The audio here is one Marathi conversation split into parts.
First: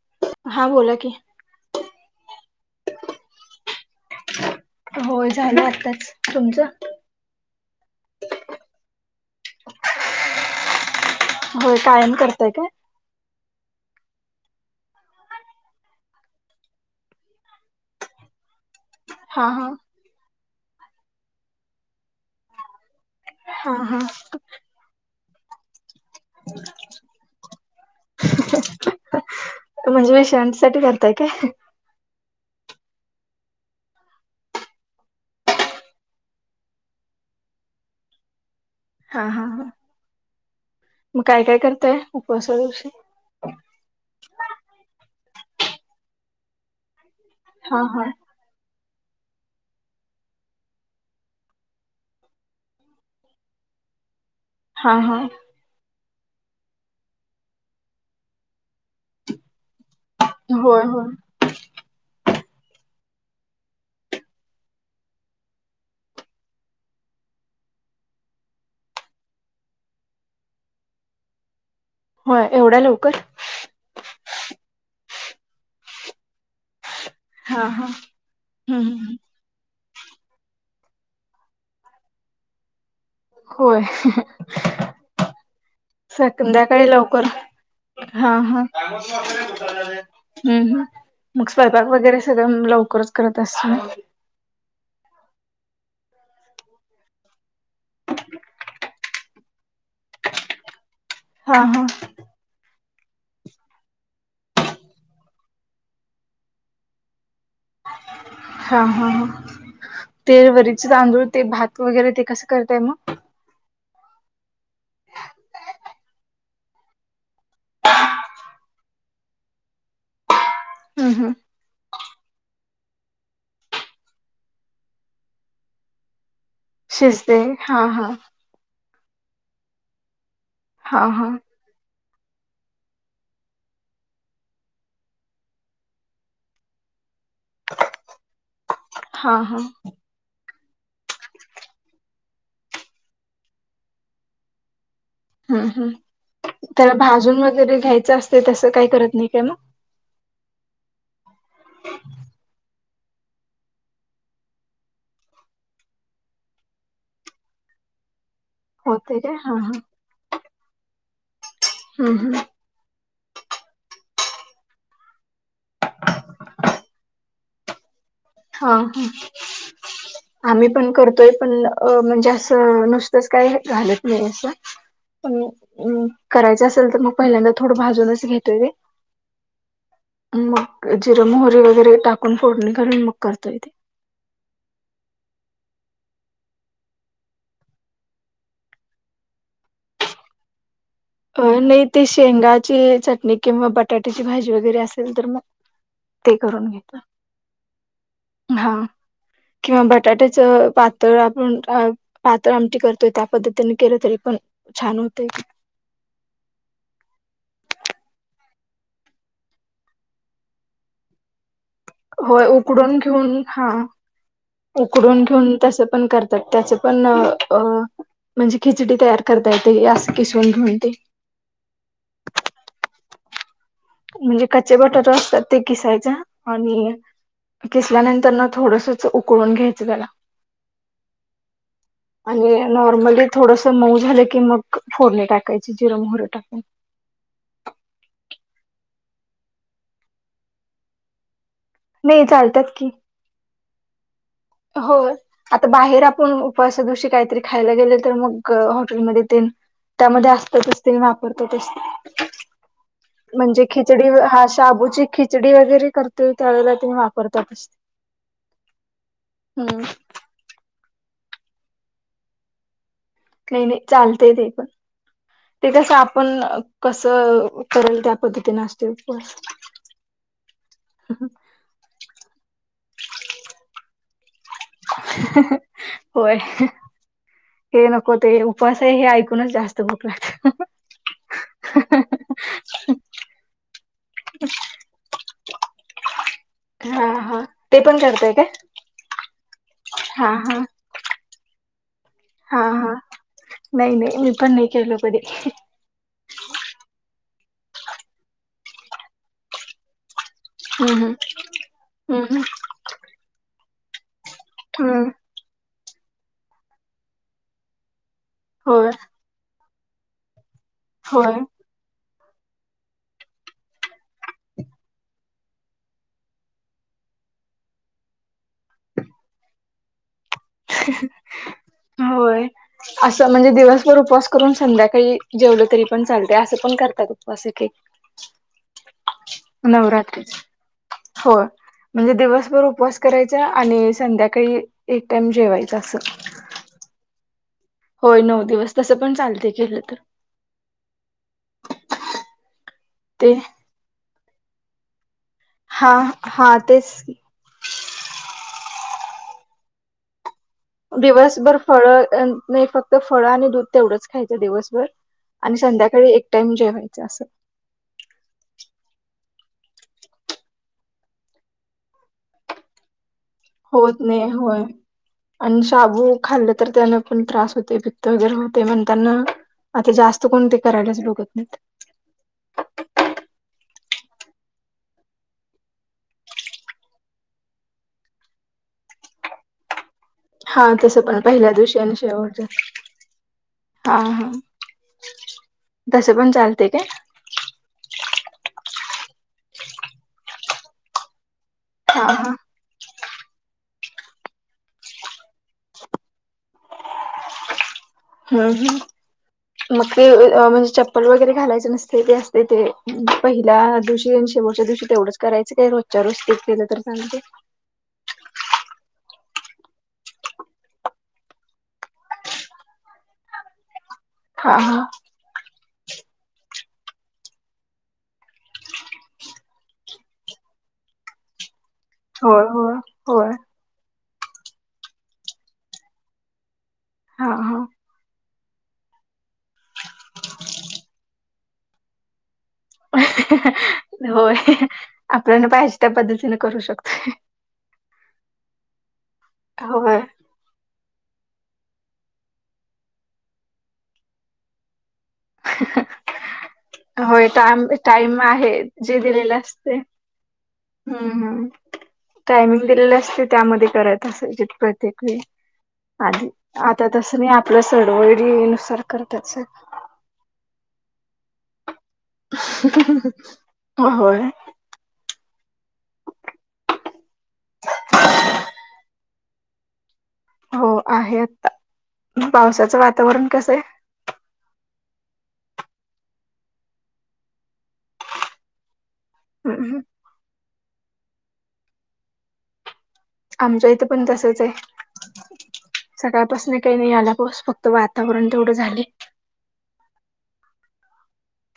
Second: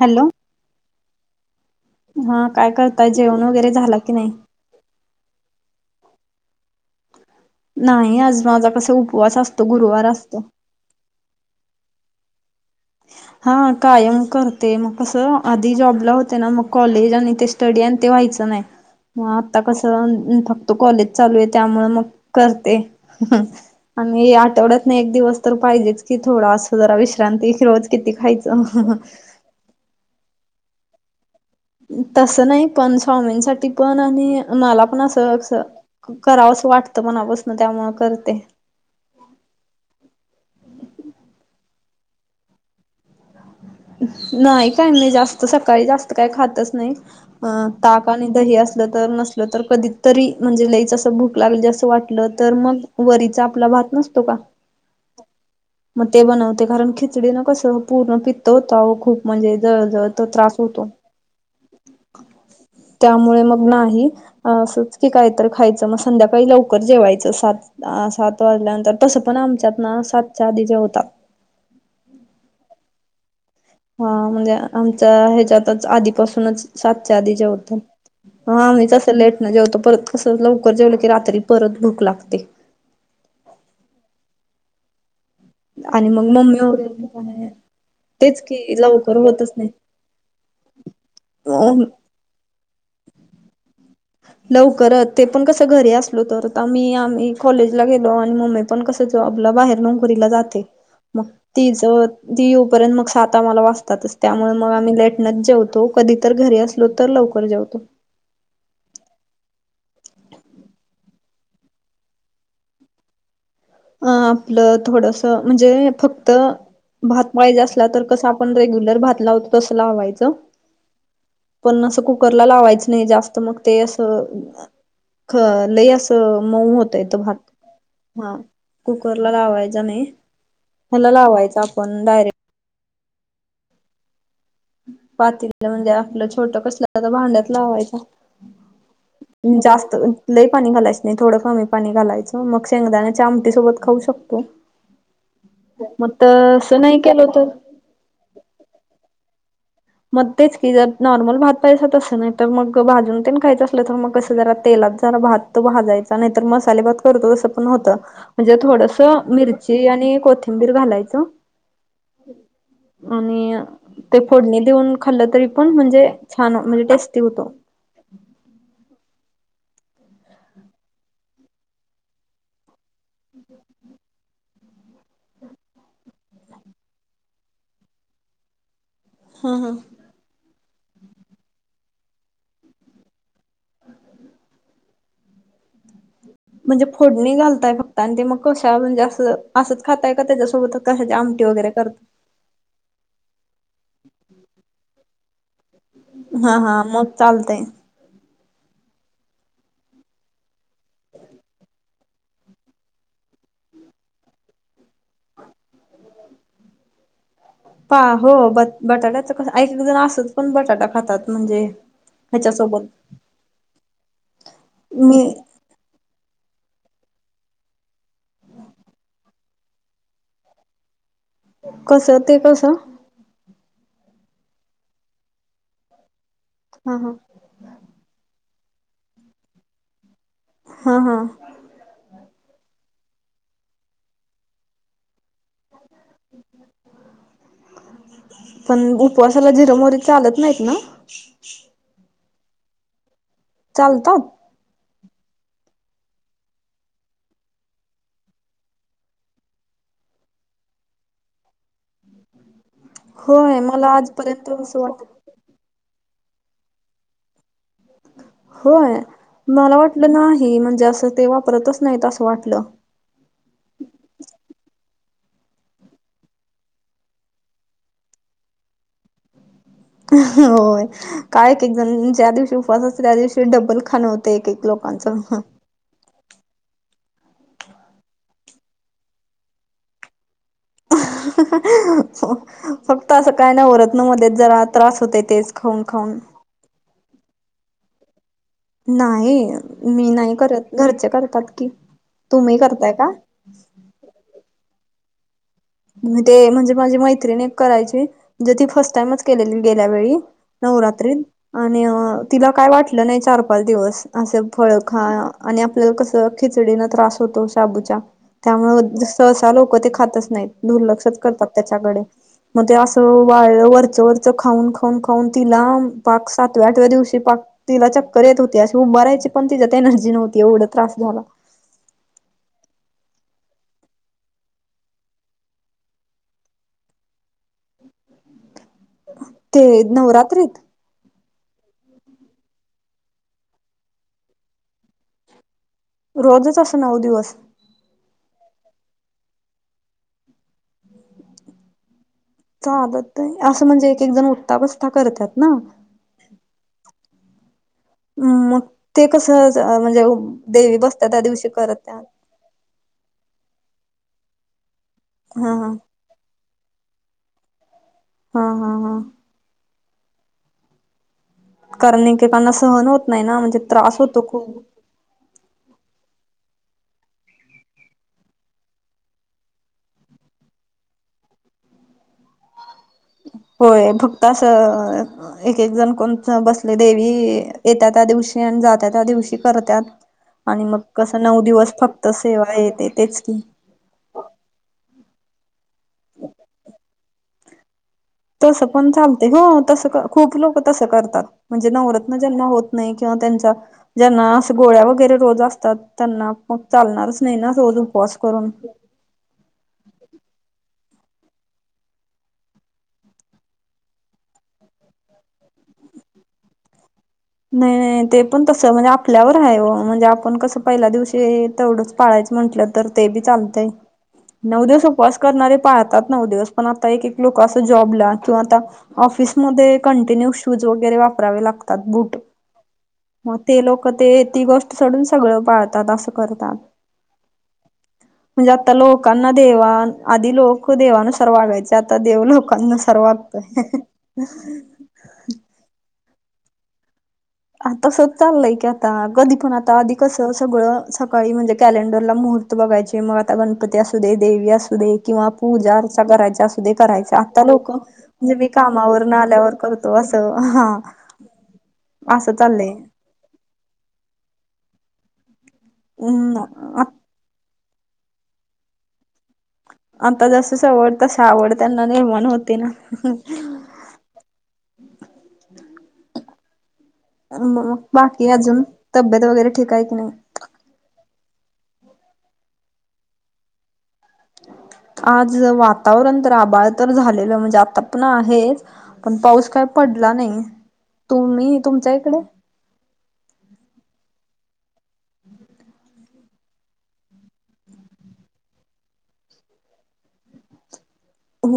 हॅलो हा, बोला की. हा काय करताय, जेवण वगैरे झाल की नाही. होय झाल आत्ताच. तुमच नाही आज माझा कसा उपवास असतो. गुरुवार असतो. होय, कायम करताय काय? हा, कायम करते. मग कस, आधी जॉबला होते ना मग कॉलेज आणि ते स्टडी आणि ते व्हायच नाही. म हा आता हा कस फक्त कॉलेज चालू आहे त्यामुळ मग करते. हा हा आणि आठवड्यातन एक दिवस तर पाहिजेच कि थोडा अस जरा विश्रांती. रोज किती खायच. म्हणजे शांतीसाठी करताय काय? तसं नाही पण, स्वामींसाठी पण, आणि मला पण अस‌ं असं करावसं वाटतं मणापासन, त्यामुळं करते. हा हा ह, म काय करताय उपवासा दिवशी? नाही काही, नही जास्त सकाळी जास्त काही खातच नही, अ हा ताक हा आणि दही असलं तर, नसल तर, कधीत तरी, म्हणजे लईच असं भूक लागली, असं वाटलं तर, मग वरीचा, आपला भात नसतो का? हां हां. म ते बनवते, कारण खिचडी न कस, पूर्ण पित्त होतं, आवो खूप, म्हणजे जळजळ तो त्रास होय होतो, होय त्यामुळे मग नाही. असंच की, काय तर खायचं, मग संध्याकाळी लवकर जेवायचं, सात अ सात वाजल्यानंतर, तसं पण आमच्यात ना, सातच्या आधीच जेवतात. होय, एवढ्या लवकर? हां, म्हणजे आमच्या ह्याच्यातच, आधीपासूनच सातच्या आधी हा जेवतात, हा हां आम्ही हम्म तसं लेट जेवतो, परत कसं लवकर जेवलं की, रात्री परत भूक लागते. होय. आणि मग मम्मी स-संध्याकाळी लवकर, वगैरे हां तेच हां. की लवकर होतच नाही. हम्, मग स्वयंपाक अ वगैरे सगळं, लवकरच करत असशील? लवकरत, ते कसं घरी असलो तर, आमी-आमी कॉलेजला गेलो, आणि मम्मे पण कस, जॉबला बाहेर नोकरीला जाते, मग हा ती हा जर ती येऊ पर्यंत, मग सात आम्हाला वाजतातच, त्यामुळे मग आम्ही लेटनच जेवतो, कधी तर घरी अस लो, तर लवकर जेवतो. हां हां हां. ते वरीचे तांदूळ, ते भात वगैरे, ते कसं करताय मं? अं आपलं थोडंसं, म्हणजे फक्त भात पाहिजे असला, तर कसं आपण रेग्युलर भात लावतो, तसं लावायचं. हम्म हम्म. पण असं कुकरला, लावायचं नही जास्त, मग ते असं ख लयं असं त, मऊ होतोय तो भात, शिजते हा हा हां. कुकरला लावायचा नाही, हा ह्याला हा लावायच, आपणं डायरेक्ट पातील म्हणजे आपलं छोटं कसलं, त भांड्यात लावायचा. हा हा हम्, जास्त लय पाणी घालायचं नही, थोडं कमी पाणी घालायचं, मग शेंगदान्याच्या आमटी सोबत खाऊ शकतो. [inaudible] हम् हम्, मग तसं त्याला नाही केलं भाजून तर वगैरे घ्यायचं असते, तसं काही करत नाही काय मग? मग तेच की, जर नॉर्मल भात पायजे, तसं नाही तर मग तो भाजून तेन खायचं असलं, तर मग कस जरा तेलात, जरा भात तो भाजायचा, नाही तर मसाले भात करतो, तस पण होत. म्हणजे होते थोडसं काय हा हा मिरची आणि कोथिंबीर घालायचं हम्म हम्म आणि ते फोडणी देऊन खाल्लं, तरी पण म्हणजे छान, म्हणजे टेस्टी होतो. हां हं, आम्ही पण करतोय, पण अ म्हणजे असं नस तस, काय घालत नही अस पण करायच असल, तर मग पहिल्यांदा, थोडं भाजूनच घेतोय ते. ह्म ह्म. मंग जिर, मोहरी वगैरे टाकून, फोडणी घालून, मग करतोय तेे. म्हणजे फोडणी घालताय फक्त, आणि ते मग कशा म्हणजे असं असच खाताय का त्याच्यासोबत कशाची अ आमटी वगैरे नाही ते करता शेंगाची चटणी किंवा बटाट्याची भाजी वगैरे असेल तर मग ते हा करून हा घेतोय. मग चालतंय. हा, किंवा बटाट्याच पातळ आपण, पातळ आमटी करतोय, त्या पद्धतीने केलं तरी पण छान होतय ते. पा हो ब बटाट्याच एक-एक जण आसाच बटाटा खातात म्हणजे होय ह्याच्यासोबत उकडून घेऊन, हा, मी उकडून घेऊन तसं पण करत त्याचे पण अ म्हणजे खिचडी तयार करता येते, अस किसवून घेऊन ते. कसं, ते कसं? म्हणजे कच्चे बटाटू असतात ते किसायच आणि हा हा किसल्यानंतर ना थोडसच उकळून घ्यायचं त्याला. हा-हा. आणि नॉर्मली थोडस मऊ झालं की मग, फोडणी टाकायची जिर, मोहरी टाकून. पण उपवासाला जिर, मोहरी चालत नाहीत ना? नाही चालत्यात की. चालतात? होय. आता बाहेर आपण उपवासा दिवशी काहीतरी खायला गेले तर मग हॉटेलमध्ये तेन त्यामध्ये असतच तेनी वापरतातच. [inaudible] म्हणजे मला खिचडी, हा आजपर्यंत असं वाट शाबूची खिचडी वगैरे करतोय त्या वेळेला तेनी वापरतातच. होय? मला हम्म वाटलं नाही, म्हणजे असं ते वापरतच नाहीत असं वाटलं. नाही-नाही चालतय ते पण. ते कसं आपण, कसं, करेल त्या पद्धतीन असतो उपवास. होय. काय एक-एक जण ज्या दिवशी उपवास असतो त्या दिवशी डब्बल खाणं होत ते एक-एक लोकांचं. होय. हे नको ते, उपवासा आहे हे ऐकूनच जास्त भूक लागत्या. हो. फक्त असं काय नाही उरतं ना मध्ये, जरा त्रास होतोय तेच खाऊन-खाऊन. हा-हा ते पण करताय काय? नाही, मी हा नाही करत. घरचे करतात की. तुम्ही करताय हा-हा, का नाही-नाही मी पण नाही केलो कधी. ते म्हणजे माझी मैत्रिणी एक करायची, म्हणजे ती फर्स्ट टाइमच केलेली गेल्या वेळी हम्म हम्म नवरात्रीत. आणि हम्म तिला काय वाटलं नाही चार, पाच दिवस असं फळ खा हम्म आणि आपल्याला कसं खिचडीन त्रास होतो शाबूच्या त्यामुळे होय ज सहसा लोक ते खातच नाहीत. दुर्लक्षच होय करतात त्याच्याकडे. मग ते असं वाळ वरचं-वरचं खाऊन-खाऊन-खाऊन तिला पाक सातव्या आठव्या दिवशी पाक तिला चकर येत होती. अशी उभारायची पण तिच्यात एनर्जी नव्हती एवढं त्रास झाला होय. असं म्हणजे दिवसभर उपस करून संध्याकाळी जेवलं तरी पण चालते, असं पण करतात उपवास एक-एक. [inaudible] ते नवरात्री. नवरात्रीत हो, म्हणजे दिवसभर उपवास करायचा आणि संध्याकाळी एक टाइम जेवायचं अस. रोजच असं नऊ दिवस. होय नऊ दिवस तसं, पण चालते केलं तर. ते चालतंय असं म्हणजे, एक एक जण उठता बसता करत्यात ना. हा हा, तेच की. मग ते कसं म्हणजे, देवी बसत्या त्या दिवशी दिवसभर फळ करत्यात नाही फ फळं आणि दूध तेवढंच खायचं दिवसभर, हा आणि हा संध्याकाळी एक टाईम जेवायचं असं. हा हा हा. कारण एकेकाना सहन होत नाही ना, म्हणजे त्रास होत होतो नाही खूप. होय. आणि शाबू खाल्ले तर त्यांना पण त्रास होते, पित्त वगैरे होते म्हणताना. आता जास्त कोण ते, करायलाच बघत नाहीत. होय फक्तं असं. एक एक जण कोण बसले देवी येत्या, त्या दिवशी आणि जात्या त्या दिवशी करतात. आणि हा मग तसं पण कसं नऊ पहिल्या दिवस दिवशी आणि फक्त शेवटच्या सेवा येते तेच की. हा हा, तसं पण चालते काय. तसं पण चालते. हो तसं खूप लोक तसं करतात, म्हणजे हा नवरत्न हा ज्यांना होतं नाही किंवा त्यांचा. ज्यांना अस गोळ्या वगैरे रोज असतात, त्यांना चालणारच नाही ना रोज उपवास. करून हम् हम. मग ते म्हणजे चप्पल वगैरे घालायचे नसते, ते असते ते पहिल्या दिवशी आणि शेवटच्या दिवशी. तेवढंच करायचं, काय रोजच्या रोज ते केलं तर चालतंय. नाही नाही ते पण तस म्हणजे, आपल्यावर आहे ओ म्हणजे आपण कसं पहिल्या दिवशी तेवढंच. पाळायचं म्हटलं तर ते बी चालतंय, हा नऊ हा दिवस उपवास. करणारे पाळतात नऊ दिवस पण आता, एक एक लोक असं जॉबला किंवा आता ऑफिसमध्ये‌ कंटिन्यू शूज वगैरे वापरावे लागतात बुट. होय होय. होय मग ते लोकं ते ती गोष्ट सोडून, सगळं पाळतात असं करतात. हा हा. म्हणजे आता लोकांना देवा आधी लोक देवानुसार वागायचे. आता देव लोक होय आपल्याला पाहिजे त्या, पद्धतीने करू शकतोय. आता तसंच चालय की आता, कधी पण आता आधी होय. कसं तर सगळं सकाळी म्हणजे कॅलेंडरला मुहूर्त बघायचे, मग आता गणपती असू दे देवी असू दे. किंवा पूजा आरचा करायची असुदे. करायच. होय आता टाम लोकं टाइम म्हणजे, मी आहे जे कामावरन आल्यावर करतो असं हां. हम हम, टाइमिंग दिलेले असते, त्यामध्ये करायचं असेल प्रत्येक वेळी. आधी हम्म आता तसं नाही, आपल्या सडवडी नुसार करत्यात सगळी. आता जास्त सवड तसं, आवड त्यांना निर्माण. होते ना. होय. मग बाकी अजून, तब्येत वगैरे ठीक ये कणी. हो आहे आता, पावसाचं वातावरण कसं ये. आज वातावरण तर आबाळ तर झालेलं म्हणजे, आता पण आहेच. पण पाऊस हम्म काय हम्म. पडला नाही, तुम्ही तुमच्या इकडे. आमच्या इथे पण तसंच ये. सकाळपासून काय नाही आला पाऊस, फक्त वातावरण तेवढं झालंय.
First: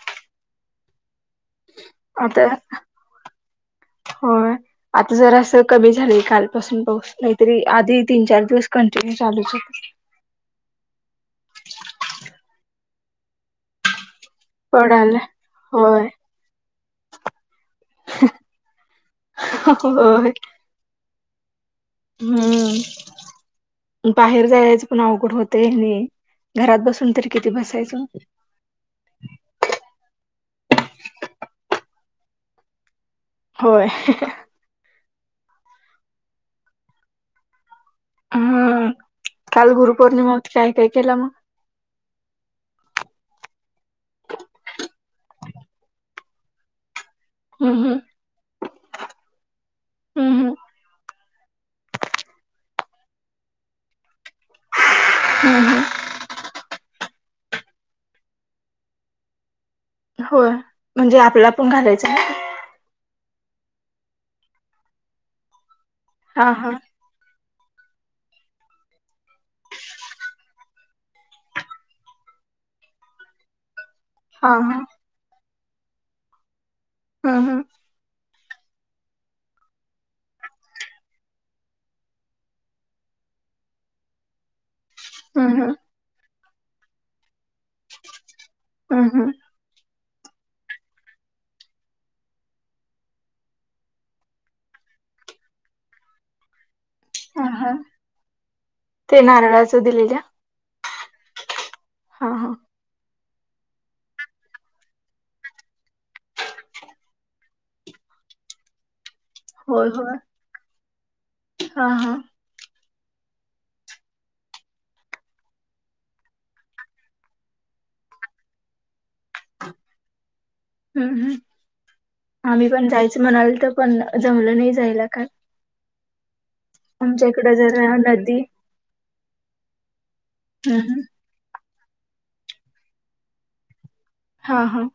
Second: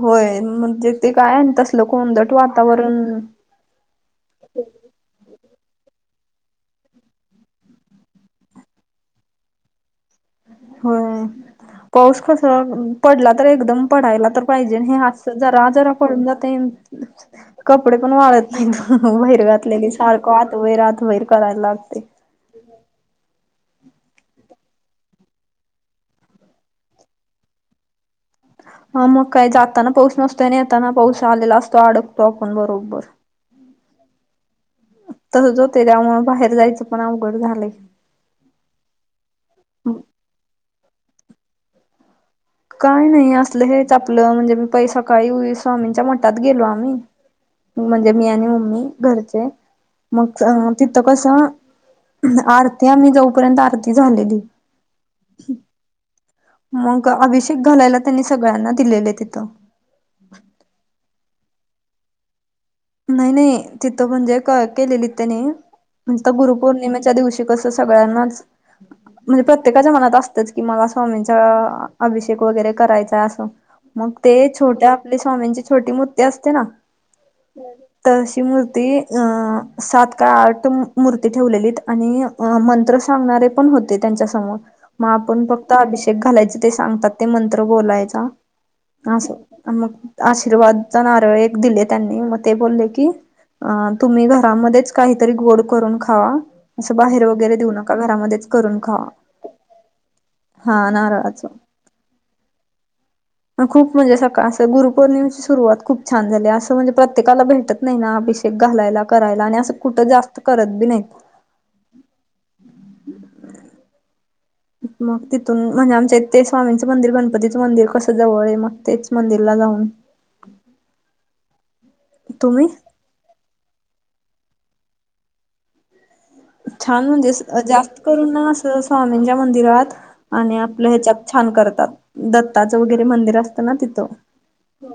होय म्हणजे ते काय अन, तसल कोणदट आता वातावरण. होय आता जरासं कमी झालं कालपासून पाऊस, नाहीतरी आधी तीन चार दिवस कंटिन्यू चांलूच होता. होय, पाऊस कसा पडला तर एकदम पडायला तर पाहिजे ना हे पडायला असं जरा जरा होय पडून जातयं. कपडे पण वाळत नाहीत बाहेर घातले की, होय सारखं आत बाहेर आत बाहेर करायला लाग हम्म. बाहेर जायचं पण अवघड होतय आणि घरात बसून तरी किती बसायचं. हा मग काय जाताना पाऊस नसतोय आणि येताना पाऊस आलेला असतो अडकतो आपण बरोबर. होय. तसंच होतंय त्यामुळं बाहेर जायचं पण अवघड झालंय. हम्म काल गुरुपौर्णिमा होती काय काय केला मग? काय नाही असलं हेच आपलं, म्हणजे मी पै सकाळी स्वामींच्या मठात गेलो आम्ही. हम्म हम्म म्हणजे मी आणि मम्मी घरचे. हम्म मग हम्म तिथं कसं आरती आम्ही जोपर्यंत आरती झालेली. हम्म हम्म. मग अभिषेक घालायला त्यांनी सगळ्यांना दिलेले तिथं. होय म्हणजे आपला पण घालायचं का? नाही नाही तिथं म्हणजे केलेली त्यांनी मग तिथं हा हा गुरुपौर्णिमेच्या त्या दिवशी कसं सगळ्यांनाच म्हणजे प्रत्येकाच्या मनात असतचं, की मला स्वामींचा अभिषेक वगैरे करायचाय असं. मग ते हा हा छोट्या आपले स्वामींची छोटी मूर्ती असते ना? हा हम्म. तशी मूर्ती अ सात का आठ मूर्ती ठेवलेलीत आणि अ मंत्र सांगणारे पण होते त्यांच्यासमोर. मग आपण हम्म हम्म फक्त अभिषेक घालायच ते सांगतात ते मंत्र बोलायचा हम्म हम्म असं. मग आशीर्वादच नारळ एक दिले त्यांनी मग ते बोलले की अ तुम्ही घरामध्येच काहीतरी गोड करून खावा. असं बाहेर हा वगैरे देऊ हा नका घरामध्येच करून खावा. ते नारळाचं दिलेल्या? हा नारळाचं. हा हा. खूप म्हणजे सकाळ असं गुरुपौर्णिमेची सुरुवात खूप छान झाली, असं म्हणजे प्र त्येकाला भेटतं नाही ना अभिषेक घालायला करायला आणि असं होय कुठं होय जास्त करत बी नाहीत. हा हा. मग तिथून म्हणजे आमच्या ते स्वामींचं मंदिर गणपतीचं मंदिर कसं जवळ आहे. मग तेच मंदिरला जाऊन. हम्म हम्म, तुम्ही आम्ही पण जायचं म्हणालतो पण जमलं नाही जायला काय. छान आमच्या म्हणजे इकडं जरा जास्त करून नदी असं स्वामींच्या मंदिरात आणि हम्म आपल्या हम्म ह्याच्यात छान करतात. दत्ताचं वगैरे मंदिर असतं ना तिथं. हा हा.